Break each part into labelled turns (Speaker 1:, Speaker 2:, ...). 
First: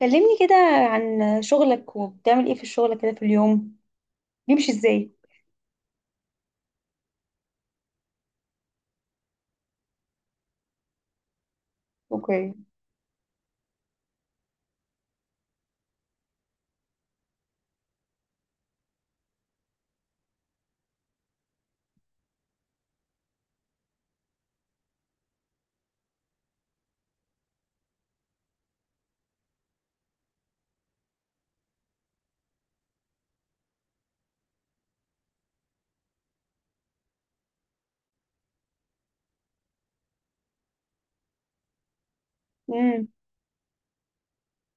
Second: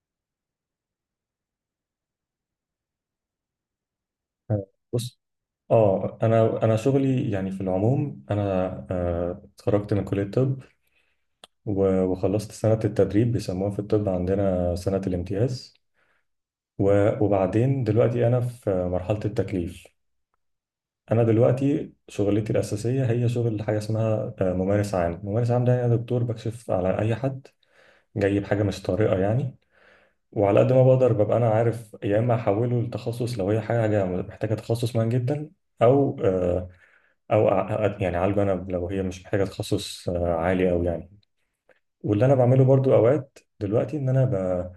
Speaker 1: كلمني كده عن شغلك وبتعمل ايه في الشغل كده في اليوم. بيمشي ازاي؟
Speaker 2: بص، اه انا شغلي يعني في العموم انا اتخرجت من كليه الطب. وخلصت
Speaker 1: اوكي.
Speaker 2: سنه التدريب بيسموها في الطب عندنا سنه الامتياز. وبعدين دلوقتي انا في مرحله التكليف. انا دلوقتي شغلتي الاساسيه هي شغل حاجه اسمها ممارس عام. ممارس عام ده انا دكتور بكشف على اي حد جاي بحاجه مش طارئه يعني. وعلى قد ما بقدر ببقى انا عارف يا اما احوله لتخصص لو هي حاجه محتاجه تخصص مهم جدا او آه، او يعني اعالجه انا لو هي مش محتاجه تخصص عالي او يعني. واللي انا بعمله برضو
Speaker 1: امم.
Speaker 2: اوقات دلوقتي ان انا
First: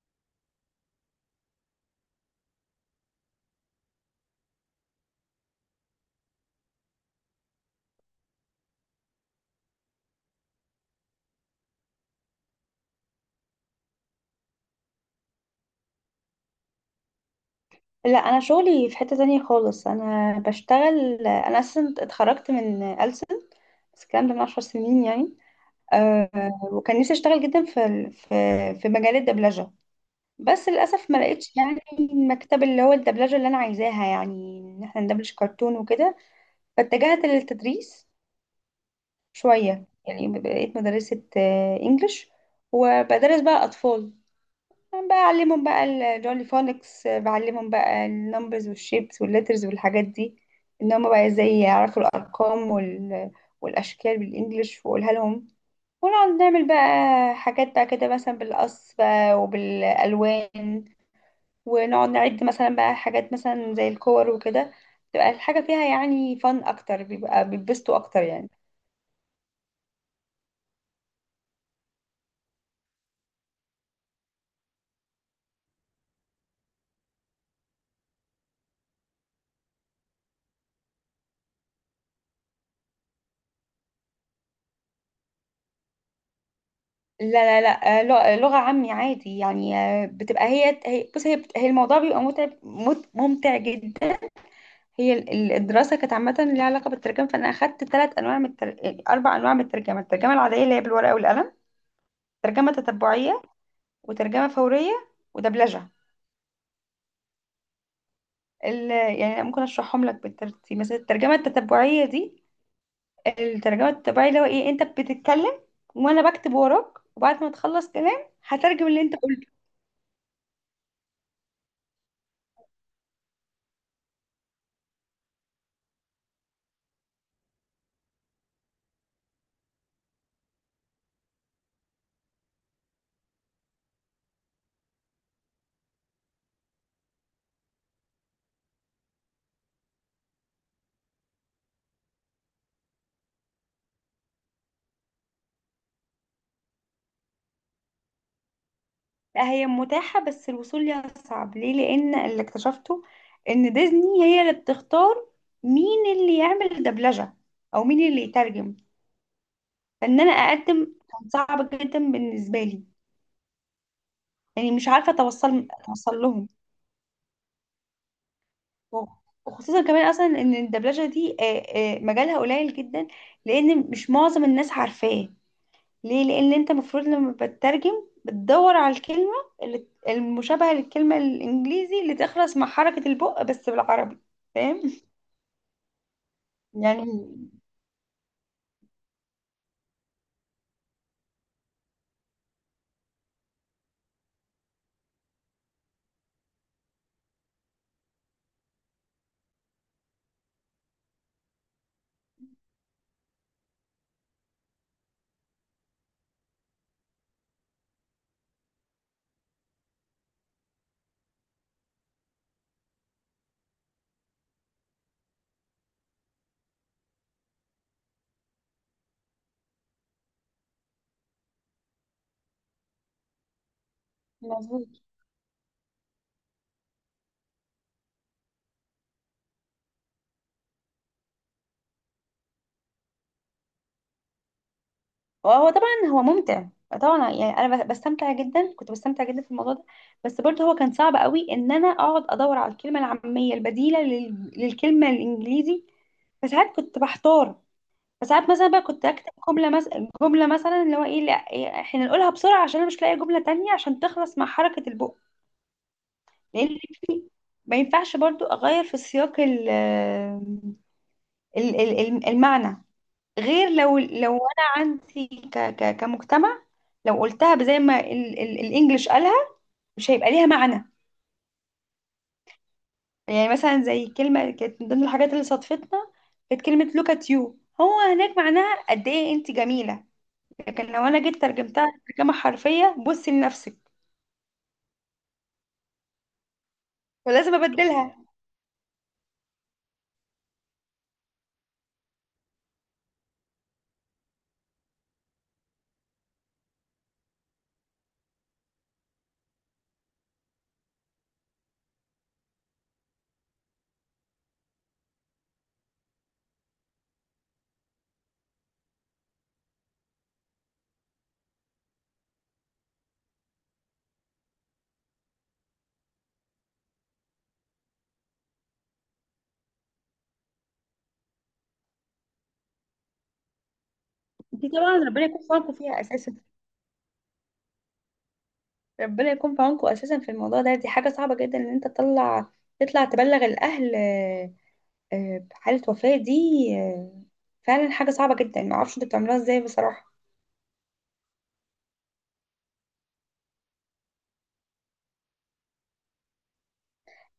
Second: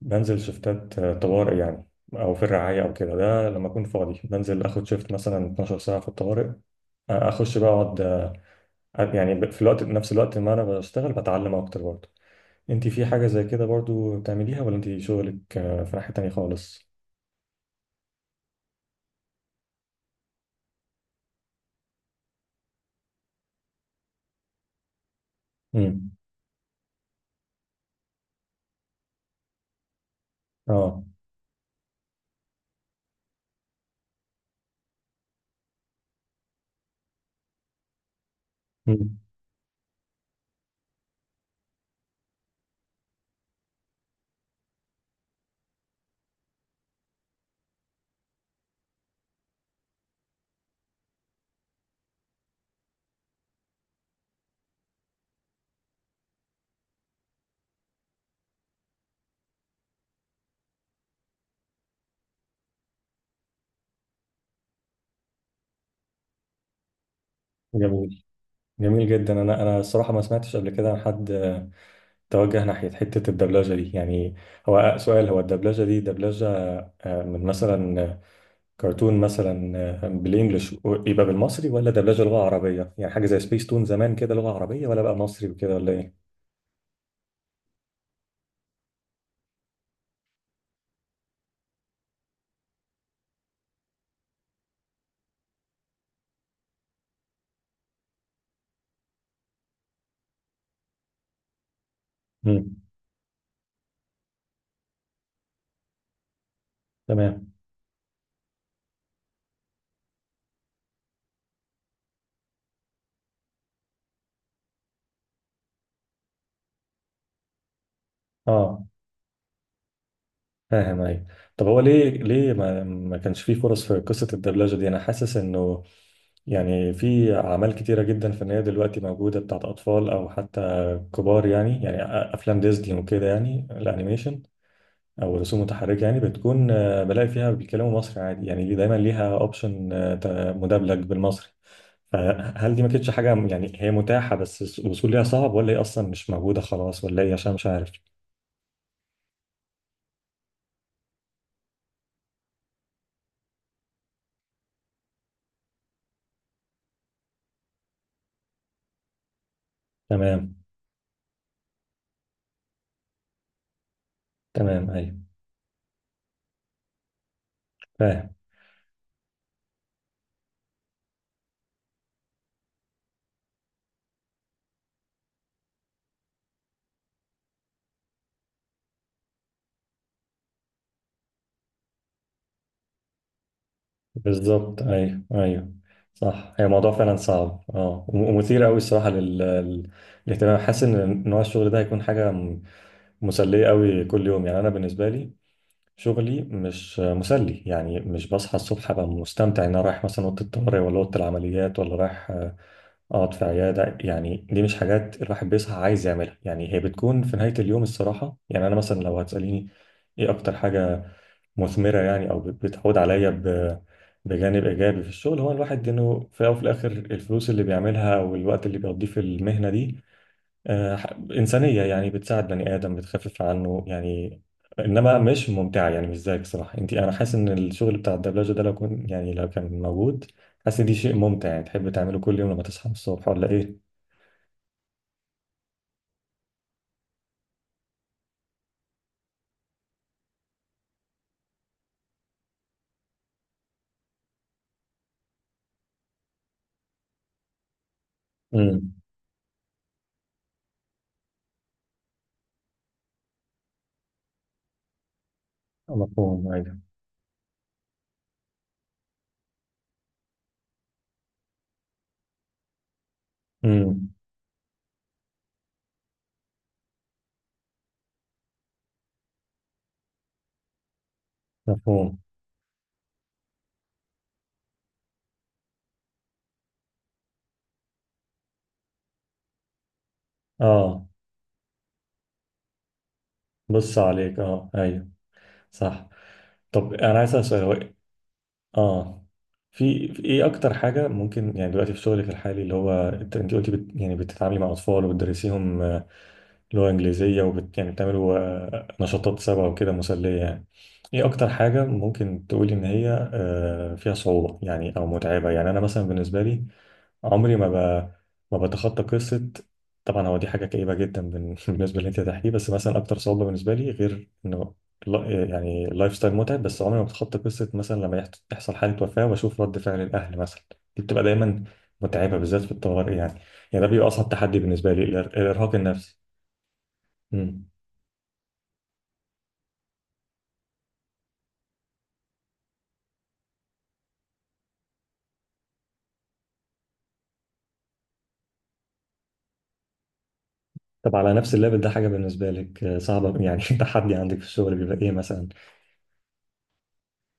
Speaker 2: بنزل شفتات طوارئ يعني. او في الرعايه او كده ده لما اكون فاضي بنزل اخد شفت مثلا 12 ساعه في الطوارئ اخش بقى اقعد. يعني ب- في الوقت نفس الوقت ما انا بشتغل بتعلم اكتر برضو. انت في حاجه زي كده برضو بتعمليها ولا انت شغلك في ناحيه تانيه خالص؟
Speaker 1: لا، انا شغلي في حتة تانية خالص. انا بشتغل، انا اصلا اتخرجت من ألسن بس الكلام ده من 10 سنين يعني.
Speaker 2: امم.
Speaker 1: أه، وكان نفسي اشتغل جدا في في مجال الدبلجة، بس
Speaker 2: اه.
Speaker 1: للاسف ما لقيتش يعني المكتب اللي هو الدبلجة اللي انا عايزاها، يعني ان احنا ندبلج كرتون وكده. فاتجهت للتدريس
Speaker 2: مم.
Speaker 1: شوية يعني، بقيت مدرسة انجليش وبدرس بقى أطفال. أنا بقى أعلمهم بقى الجولي فونكس، بعلمهم بقى النمبرز والشيبس والليترز والحاجات دي. إن هما بقى إزاي يعرفوا الأرقام والأشكال بالإنجليش وأقولها لهم. ونقعد نعمل بقى حاجات بقى كده، مثلا بالقص بقى وبالألوان. ونقعد نعد مثلا بقى حاجات مثلا زي الكور وكده. تبقى الحاجة فيها يعني فن أكتر، بيبقى بيتبسطوا أكتر
Speaker 2: جميل.
Speaker 1: يعني.
Speaker 2: جميل جدا، انا الصراحه ما سمعتش قبل كده عن حد توجه ناحية حتة الدبلجة دي يعني. هو سؤال، هو الدبلجة دي دبلجة من مثلا كرتون مثلا بالإنجلش يبقى بالمصري، ولا دبلجة لغة عربية يعني حاجة زي سبيس تون زمان كده لغة عربية، ولا بقى مصري وكده ولا إيه؟
Speaker 1: لا، لا، لا، لغة عامي عادي يعني. بتبقى بص، هي الموضوع بيبقى ممتع جدا. هي الدراسة كانت عامة ليها علاقة بالترجمة. فأنا أخدت ثلاث أنواع من التر... آه، أربع أنواع من الترجمة: الترجمة العادية اللي هي بالورقة والقلم، ترجمة
Speaker 2: مم.
Speaker 1: تتبعية، وترجمة فورية، ودبلجة.
Speaker 2: تمام.
Speaker 1: يعني أنا ممكن أشرحهم لك بالترتيب. مثلا الترجمة التتبعية دي، الترجمة التتبعية اللي هو إيه، أنت بتتكلم وأنا بكتب وراك، وبعد ما تخلص كلام
Speaker 2: اه،
Speaker 1: هترجم اللي أنت.
Speaker 2: فاهم. أيوة. طب هو ليه ما كانش فيه فرص في قصة الدبلجة دي؟ أنا حاسس إنه يعني في أعمال كتيرة جدا فنية دلوقتي موجودة بتاعت أطفال أو حتى كبار، يعني أفلام ديزني وكده، يعني الأنيميشن او رسوم متحركه، يعني بتكون بلاقي فيها بيتكلموا مصري عادي، يعني دايما ليها اوبشن مدبلج بالمصري. فهل دي ما كانتش حاجه، يعني هي متاحه بس الوصول ليها صعب، ولا هي اصلا مش موجوده خلاص، ولا ايه؟ عشان مش عارف.
Speaker 1: لا، هي متاحة بس الوصول ليها صعب. ليه؟ لأن اللي اكتشفته إن ديزني هي اللي بتختار مين اللي يعمل دبلجة أو مين اللي يترجم. فإن أنا
Speaker 2: تمام.
Speaker 1: أقدم كان صعب جدا بالنسبة لي. يعني مش
Speaker 2: تمام.
Speaker 1: عارفة
Speaker 2: ايوه،
Speaker 1: أتوصل لهم.
Speaker 2: فاهم.
Speaker 1: وخصوصا كمان أصلا إن الدبلجة دي، مجالها قليل جدا، لأن مش معظم الناس عارفاه. ليه؟ لان انت المفروض لما بتترجم، بتدور على الكلمه اللي المشابهه للكلمه الانجليزي اللي تخلص مع حركه البق بس بالعربي.
Speaker 2: بالظبط.
Speaker 1: فاهم؟
Speaker 2: ايوه، ايوه، صح. هي موضوع فعلا
Speaker 1: يعني
Speaker 2: صعب ومثير قوي الصراحه للاهتمام. حاسس ان نوع الشغل ده هيكون حاجه مسليه قوي كل يوم. يعني انا بالنسبه لي شغلي مش مسلي، يعني مش بصحى الصبح ابقى مستمتع ان انا رايح مثلا اوضه الطوارئ ولا اوضه العمليات ولا رايح اقعد في عياده. يعني دي مش حاجات الواحد بيصحى عايز يعملها. يعني هي بتكون في نهايه اليوم الصراحه. يعني انا مثلا لو هتساليني ايه اكتر حاجه مثمره، يعني او بتعود عليا بجانب ايجابي في الشغل، هو الواحد انه في الاول وفي الاخر الفلوس اللي بيعملها والوقت اللي بيقضيه في المهنه دي إنسانية، يعني بتساعد بني آدم بتخفف عنه يعني.
Speaker 1: مظبوط.
Speaker 2: إنما مش ممتعة، يعني مش زيك صراحة. أنت أنا حاسس إن الشغل بتاع الدبلجة ده لو كان موجود حاسس إن دي شيء ممتع، يعني تحب تعمله كل يوم لما تصحى من الصبح ولا إيه؟
Speaker 1: وهو طبعا هو ممتع، طبعا. يعني انا بستمتع جدا، كنت بستمتع جدا في الموضوع ده. بس برضه هو كان صعب قوي ان انا اقعد ادور على الكلمه العاميه البديله للكلمه الانجليزي. فساعات كنت بحتار. فساعات مثلا بقى
Speaker 2: امم.
Speaker 1: كنت اكتب جمله، مثلا جمله، مثلا اللي هو ايه، لا إيه، احنا نقولها بسرعه عشان انا مش لاقيه جمله تانية عشان تخلص مع حركه البق.
Speaker 2: مفهوم. أيوه.
Speaker 1: لان في ما ينفعش برضو اغير في سياق المعنى، غير لو
Speaker 2: امم.
Speaker 1: لو انا عندي ك ك كمجتمع. لو قلتها زي ما الانجليش قالها، مش هيبقى ليها معنى.
Speaker 2: مفهوم.
Speaker 1: يعني مثلا زي كلمه كانت من ضمن الحاجات اللي صادفتنا، كانت كلمه look at you. هو هناك معناها قد ايه انت جميله. لكن لو
Speaker 2: آه.
Speaker 1: انا جيت ترجمتها ترجمه حرفيه، بصي لنفسك.
Speaker 2: بص عليك. آه، أيوه، صح. طب أنا عايز أسأل
Speaker 1: ولازم
Speaker 2: سؤال، هو
Speaker 1: ابدلها.
Speaker 2: اه في ايه اكتر حاجه ممكن يعني دلوقتي في شغلك الحالي اللي هو انت قلتي يعني بتتعاملي مع اطفال وبتدرسيهم لغه انجليزيه يعني بتعملوا نشاطات سوا وكده مسليه يعني. ايه اكتر حاجه ممكن تقولي ان هي فيها صعوبه، يعني او متعبه؟ يعني انا مثلا بالنسبه لي عمري ما بتخطى قصه. طبعا هو دي حاجه كئيبه جدا بالنسبه اللي انت هتحكيه، بس مثلا اكتر صعوبه بالنسبه لي غير انه يعني اللايف ستايل متعب، بس عمري ما بتخطى قصه مثلا لما يحصل حاله وفاه واشوف رد فعل الاهل مثلا. دي بتبقى دايما متعبه بالذات في الطوارئ. يعني ده بيبقى اصعب تحدي
Speaker 1: دي
Speaker 2: بالنسبه
Speaker 1: طبعا
Speaker 2: لي،
Speaker 1: ربنا يكون في عونكم
Speaker 2: الارهاق
Speaker 1: فيها
Speaker 2: النفسي.
Speaker 1: اساسا.
Speaker 2: مم.
Speaker 1: ربنا يكون في عونكم اساسا في الموضوع ده، دي حاجه صعبه جدا ان انت تطلع تبلغ الاهل بحاله وفاه دي. آه، فعلا حاجه صعبه جدا، ما اعرفش انتوا بتعملوها ازاي بصراحه.
Speaker 2: طب على نفس الليفل ده حاجه بالنسبه لك صعبه، يعني تحدي عندك في الشغل بيبقى ايه مثلا؟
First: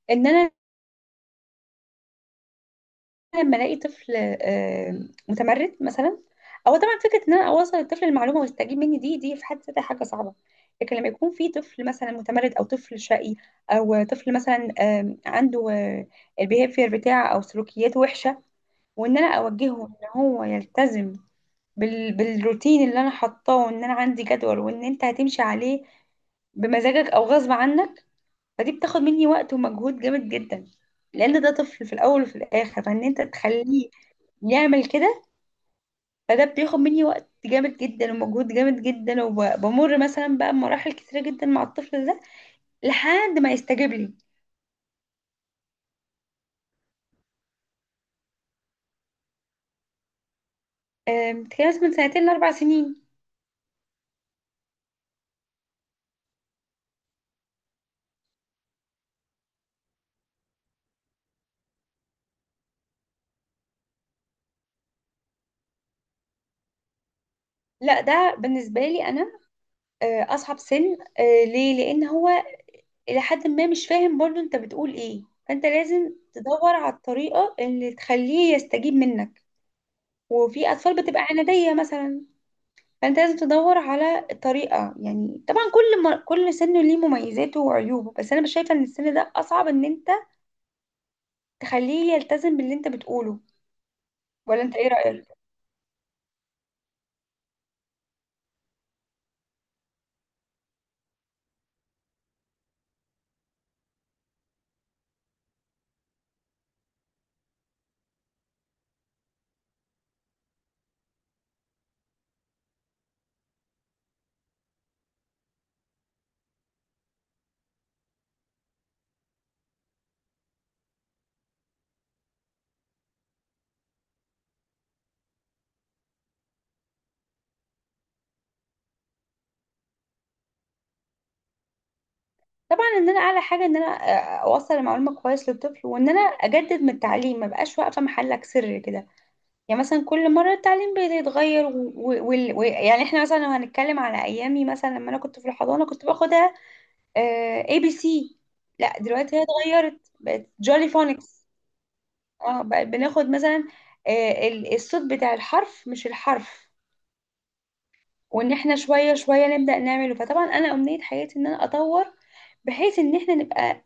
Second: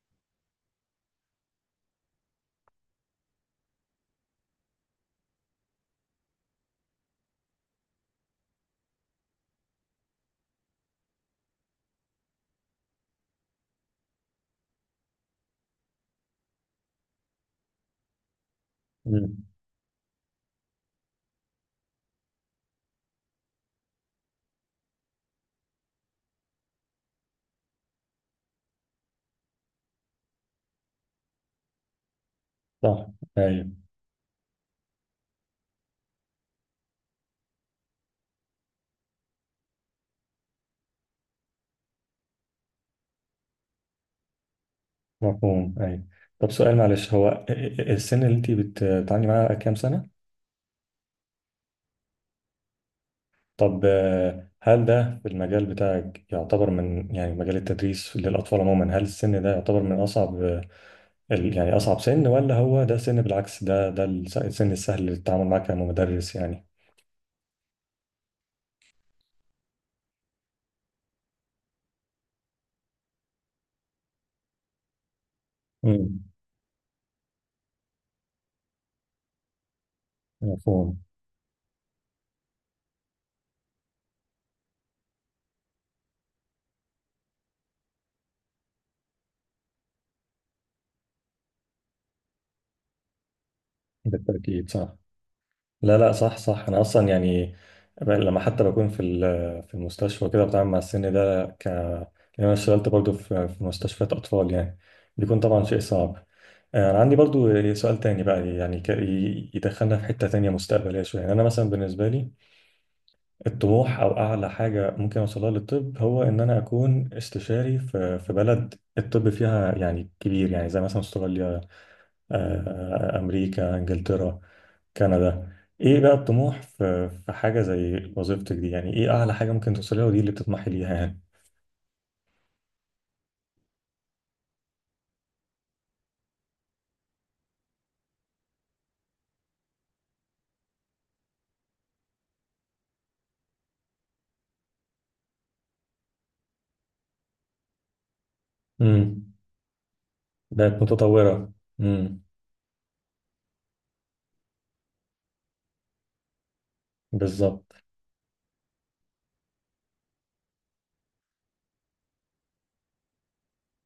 Speaker 1: ان انا لما الاقي طفل متمرد مثلا، او طبعا فكره ان انا اوصل الطفل المعلومه ويستجيب مني دي في حد ذاتها حاجه صعبه. لكن لما يكون في طفل مثلا متمرد او طفل شقي، او طفل مثلا عنده البيهيفير بتاعه او سلوكياته وحشه، وان انا
Speaker 2: مم.
Speaker 1: اوجهه ان هو يلتزم بالروتين اللي انا حطاه، وان انا عندي جدول وان انت هتمشي عليه بمزاجك او غصب عنك. فدي بتاخد مني وقت ومجهود جامد جدا، لان ده طفل في الاول وفي الاخر، فان
Speaker 2: صح.
Speaker 1: انت
Speaker 2: ايوه.
Speaker 1: تخليه يعمل كده. فده بياخد مني وقت جامد جدا ومجهود جامد جدا، وبمر مثلا بقى بمراحل كتيرة جدا مع الطفل ده لحد ما يستجيب لي.
Speaker 2: مفهوم. طب سؤال معلش، هو السن اللي أنت بتتعاملي معاه كام سنة؟
Speaker 1: بتتكلم مثلا من سنتين ل4 سنين.
Speaker 2: طب هل ده في المجال بتاعك يعتبر من يعني مجال التدريس للأطفال عموما، هل السن ده يعتبر من أصعب يعني أصعب سن، ولا هو ده سن بالعكس؟ ده السن السهل للتعامل معاه كمدرس يعني؟
Speaker 1: لا، ده بالنسبة لي أنا أصعب سن. ليه؟ لأن هو إلى حد ما مش فاهم برضو أنت بتقول إيه، فأنت لازم
Speaker 2: امم.
Speaker 1: تدور على الطريقة اللي تخليه يستجيب منك. وفي
Speaker 2: مفهوم.
Speaker 1: أطفال بتبقى عنادية مثلا. فانت لازم تدور على طريقه. يعني طبعا كل ما كل سن ليه مميزاته وعيوبه، بس انا مش شايفه ان السن ده اصعب ان انت تخليه يلتزم باللي انت بتقوله. ولا
Speaker 2: بالتأكيد،
Speaker 1: انت ايه
Speaker 2: صح.
Speaker 1: رايك؟
Speaker 2: لا، لا، صح، صح، انا اصلا يعني لما حتى بكون في المستشفى كده بتعامل مع السن ده لأن انا اشتغلت برضو في مستشفيات اطفال يعني بيكون طبعا شيء صعب. انا عندي برضو سؤال تاني بقى، يعني يدخلنا في حتة تانية مستقبلية شوية. يعني انا مثلا بالنسبة لي الطموح او اعلى حاجة ممكن اوصلها للطب هو ان انا اكون استشاري في بلد الطب فيها يعني كبير، يعني زي مثلا استراليا، آه، امريكا، انجلترا، كندا. ايه بقى الطموح في حاجة زي وظيفتك دي؟ يعني ايه اعلى حاجة ممكن توصليها ودي اللي بتطمحي ليها يعني؟
Speaker 1: طبعا ان انا اعلى حاجه ان انا اوصل المعلومه كويس للطفل، وان انا اجدد من التعليم، ما بقاش واقفه محلك سر كده. يعني مثلا كل مره التعليم بيتغير يعني احنا مثلا لو هنتكلم على ايامي، مثلا لما انا كنت في الحضانه كنت باخدها ABC. لا
Speaker 2: امم.
Speaker 1: دلوقتي هي اتغيرت، بقت
Speaker 2: بقت
Speaker 1: جولي فونكس.
Speaker 2: متطورة. امم.
Speaker 1: اه، بقى بناخد مثلا الصوت بتاع الحرف مش الحرف.
Speaker 2: بالظبط.
Speaker 1: وان احنا شوية شوية نبدأ نعمله. فطبعا انا امنية حياتي ان انا اطور، بحيث ان احنا نبقى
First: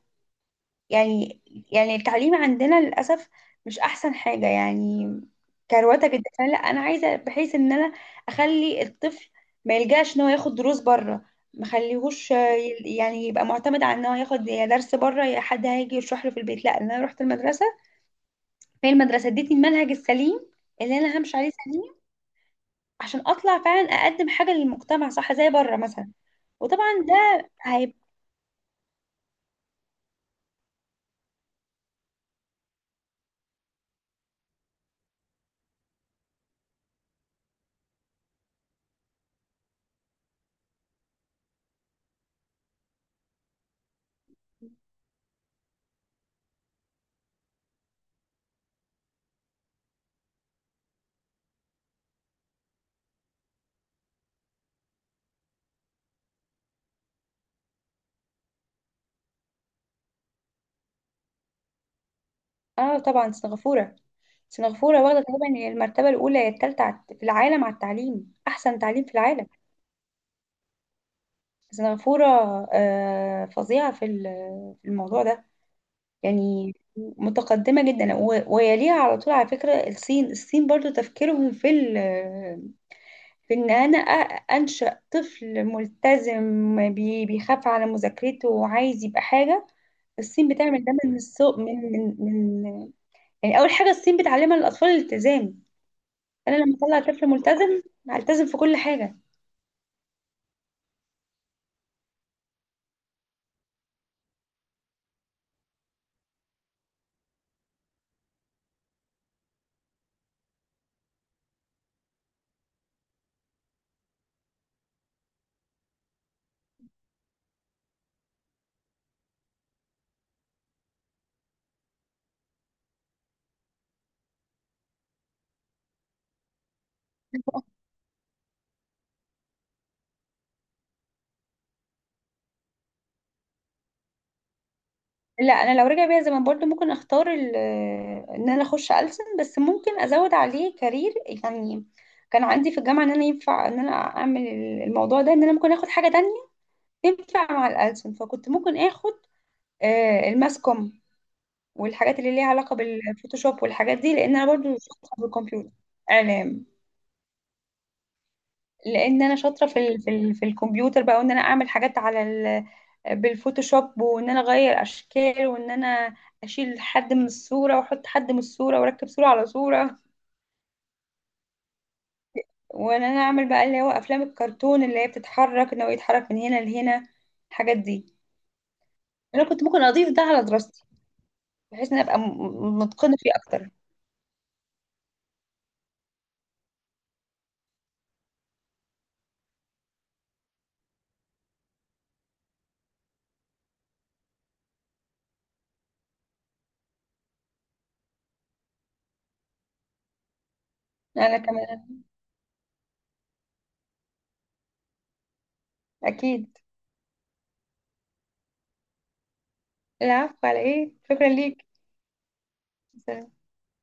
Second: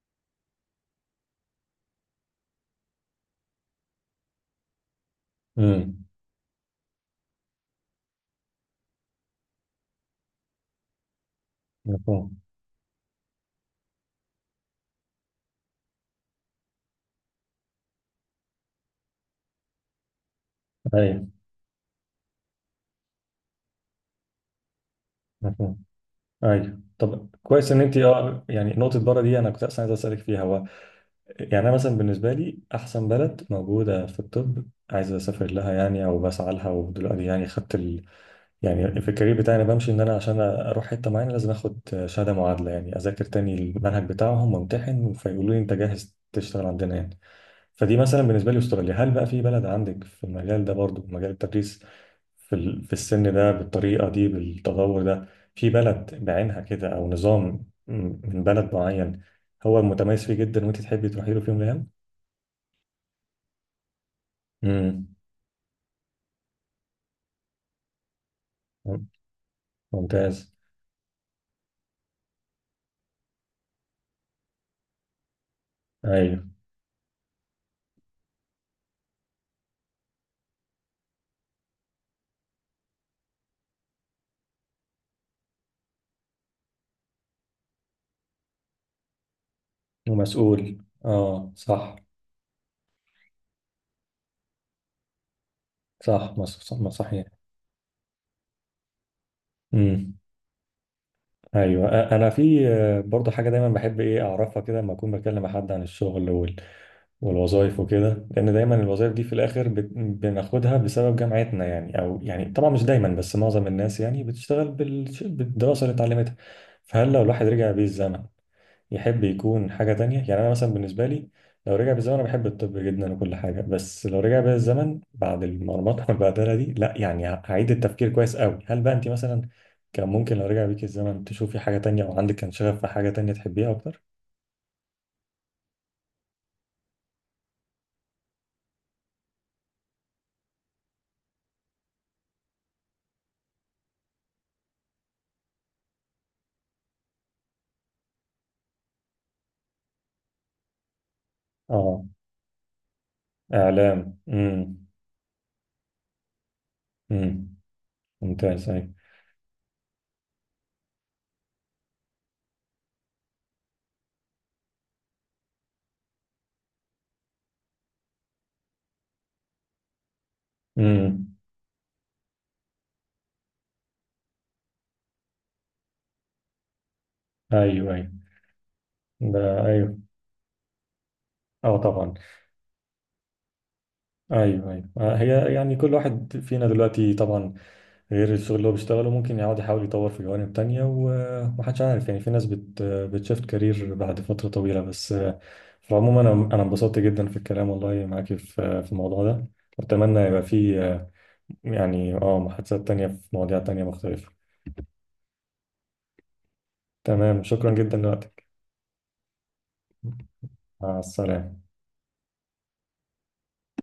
Speaker 1: يعني. التعليم عندنا للأسف مش احسن حاجة يعني،
Speaker 2: امم.
Speaker 1: كروته جدا. لا، انا عايزة بحيث ان انا اخلي الطفل ما يلجاش ان هو ياخد دروس بره. مخليهوش
Speaker 2: مفهوم.
Speaker 1: يعني يبقى معتمد على ان هو ياخد يا درس بره يا حد هيجي يشرح له في البيت. لا إن انا رحت المدرسة، فهي المدرسة ادتني المنهج السليم اللي انا
Speaker 2: ايوه،
Speaker 1: همشي عليه سليم، عشان اطلع فعلا اقدم حاجة للمجتمع صح زي بره
Speaker 2: مفهوم.
Speaker 1: مثلا.
Speaker 2: ايوه،
Speaker 1: وطبعا
Speaker 2: طب
Speaker 1: ده
Speaker 2: كويس ان انت
Speaker 1: هيبقى.
Speaker 2: يعني نقطة بره دي انا كنت اصلا عايز اسالك فيها، هو يعني انا مثلا بالنسبة لي احسن بلد موجودة في الطب عايز اسافر لها، يعني او بسعى لها، ودلوقتي يعني خدت يعني في الكارير بتاعي انا بمشي ان انا عشان اروح حته معينه لازم اخد شهاده معادله، يعني اذاكر تاني المنهج بتاعهم وامتحن فيقولوا لي انت جاهز تشتغل عندنا يعني. فدي مثلا بالنسبه لي استراليا. هل بقى في بلد عندك في المجال ده برضو، مجال التدريس في السن ده بالطريقه دي بالتطور ده، في بلد بعينها كده او نظام من بلد معين هو متميز فيه جدا وانت تحبي تروحي له في يوم من الايام؟
Speaker 1: اه، طبعا سنغافورة. سنغافورة
Speaker 2: امم.
Speaker 1: واخدة تقريبا المرتبة الأولى يا التالتة في العالم على التعليم، أحسن تعليم في العالم.
Speaker 2: ممتاز.
Speaker 1: سنغافورة فظيعة في في الموضوع ده،
Speaker 2: ايوه،
Speaker 1: يعني متقدمة جدا ويليها على طول، على فكرة الصين. الصين برضو تفكيرهم في في ان انا انشأ طفل ملتزم بيخاف على مذاكرته وعايز يبقى حاجة. الصين
Speaker 2: ومسؤول،
Speaker 1: بتعمل ده من
Speaker 2: اه،
Speaker 1: السوق، من
Speaker 2: صح.
Speaker 1: من من يعني اول حاجة الصين بتعلمها للاطفال الالتزام.
Speaker 2: صح،
Speaker 1: انا لما اطلع
Speaker 2: صح،
Speaker 1: طفل ملتزم، هلتزم في كل حاجة.
Speaker 2: صحيح. ايوه، انا في برضه حاجه دايما بحب ايه اعرفها كده لما اكون بكلم حد عن الشغل والوظائف وكده، لان دايما الوظائف دي في الاخر بناخدها بسبب جامعتنا يعني او يعني طبعا مش دايما، بس معظم الناس يعني بتشتغل بالدراسه اللي اتعلمتها. فهل لو الواحد رجع بيه الزمن يحب يكون حاجة تانية؟ يعني أنا مثلا بالنسبة لي لو رجع بالزمن، أنا بحب الطب جدا وكل حاجة، بس لو رجع بيا الزمن بعد المرمطة والبهدلة دي، لا يعني هعيد التفكير كويس قوي. هل بقى أنت مثلا كان ممكن لو رجع بيك الزمن تشوفي حاجة تانية، أو عندك كان شغف في حاجة تانية تحبيها أكتر؟
Speaker 1: لا، انا لو رجع بيا زمان برضو ممكن اختار ان انا اخش ألسن، بس ممكن ازود عليه كارير. يعني كان عندي في الجامعه ان انا ينفع ان انا اعمل الموضوع ده، ان انا ممكن اخد حاجه تانية تنفع مع الألسن. فكنت ممكن اخد الماس كوم
Speaker 2: آه.
Speaker 1: والحاجات اللي ليها علاقة بالفوتوشوب والحاجات دي،
Speaker 2: إعلام.
Speaker 1: لان انا برضو
Speaker 2: أمم.
Speaker 1: شاطرة في الكمبيوتر. اعلام.
Speaker 2: أمم. ممتاز. أيوه.
Speaker 1: لان انا شاطرة في الكمبيوتر بقى، وان انا اعمل حاجات على بالفوتوشوب، وان انا اغير اشكال، وان انا اشيل حد من الصورة واحط حد من الصورة واركب صورة على صورة،
Speaker 2: أمم.
Speaker 1: وان انا اعمل بقى اللي هو افلام الكرتون اللي هي بتتحرك، ان هو يتحرك من هنا لهنا الحاجات
Speaker 2: أيوه. أيوه،
Speaker 1: دي. انا كنت
Speaker 2: ده
Speaker 1: ممكن
Speaker 2: أيوه.
Speaker 1: اضيف ده على دراستي،
Speaker 2: أه،
Speaker 1: بحيث ان
Speaker 2: طبعا.
Speaker 1: ابقى متقنة فيه اكتر.
Speaker 2: أيوه، أيوه، هي يعني كل واحد فينا دلوقتي طبعا غير الشغل اللي هو بيشتغله ممكن يقعد يحاول يطور في جوانب تانية ومحدش عارف، يعني في ناس بتشفت كارير بعد فترة طويلة، بس في العموم أنا انبسطت جدا في الكلام والله معاكي في الموضوع ده. وأتمنى يبقى في
Speaker 1: انا كمان.
Speaker 2: يعني محادثات تانية في مواضيع تانية مختلفة.
Speaker 1: اكيد.
Speaker 2: تمام. شكرا جدا لوقتك.
Speaker 1: العفو، على ايه،
Speaker 2: مع
Speaker 1: شكرا
Speaker 2: السلامة.
Speaker 1: ليك.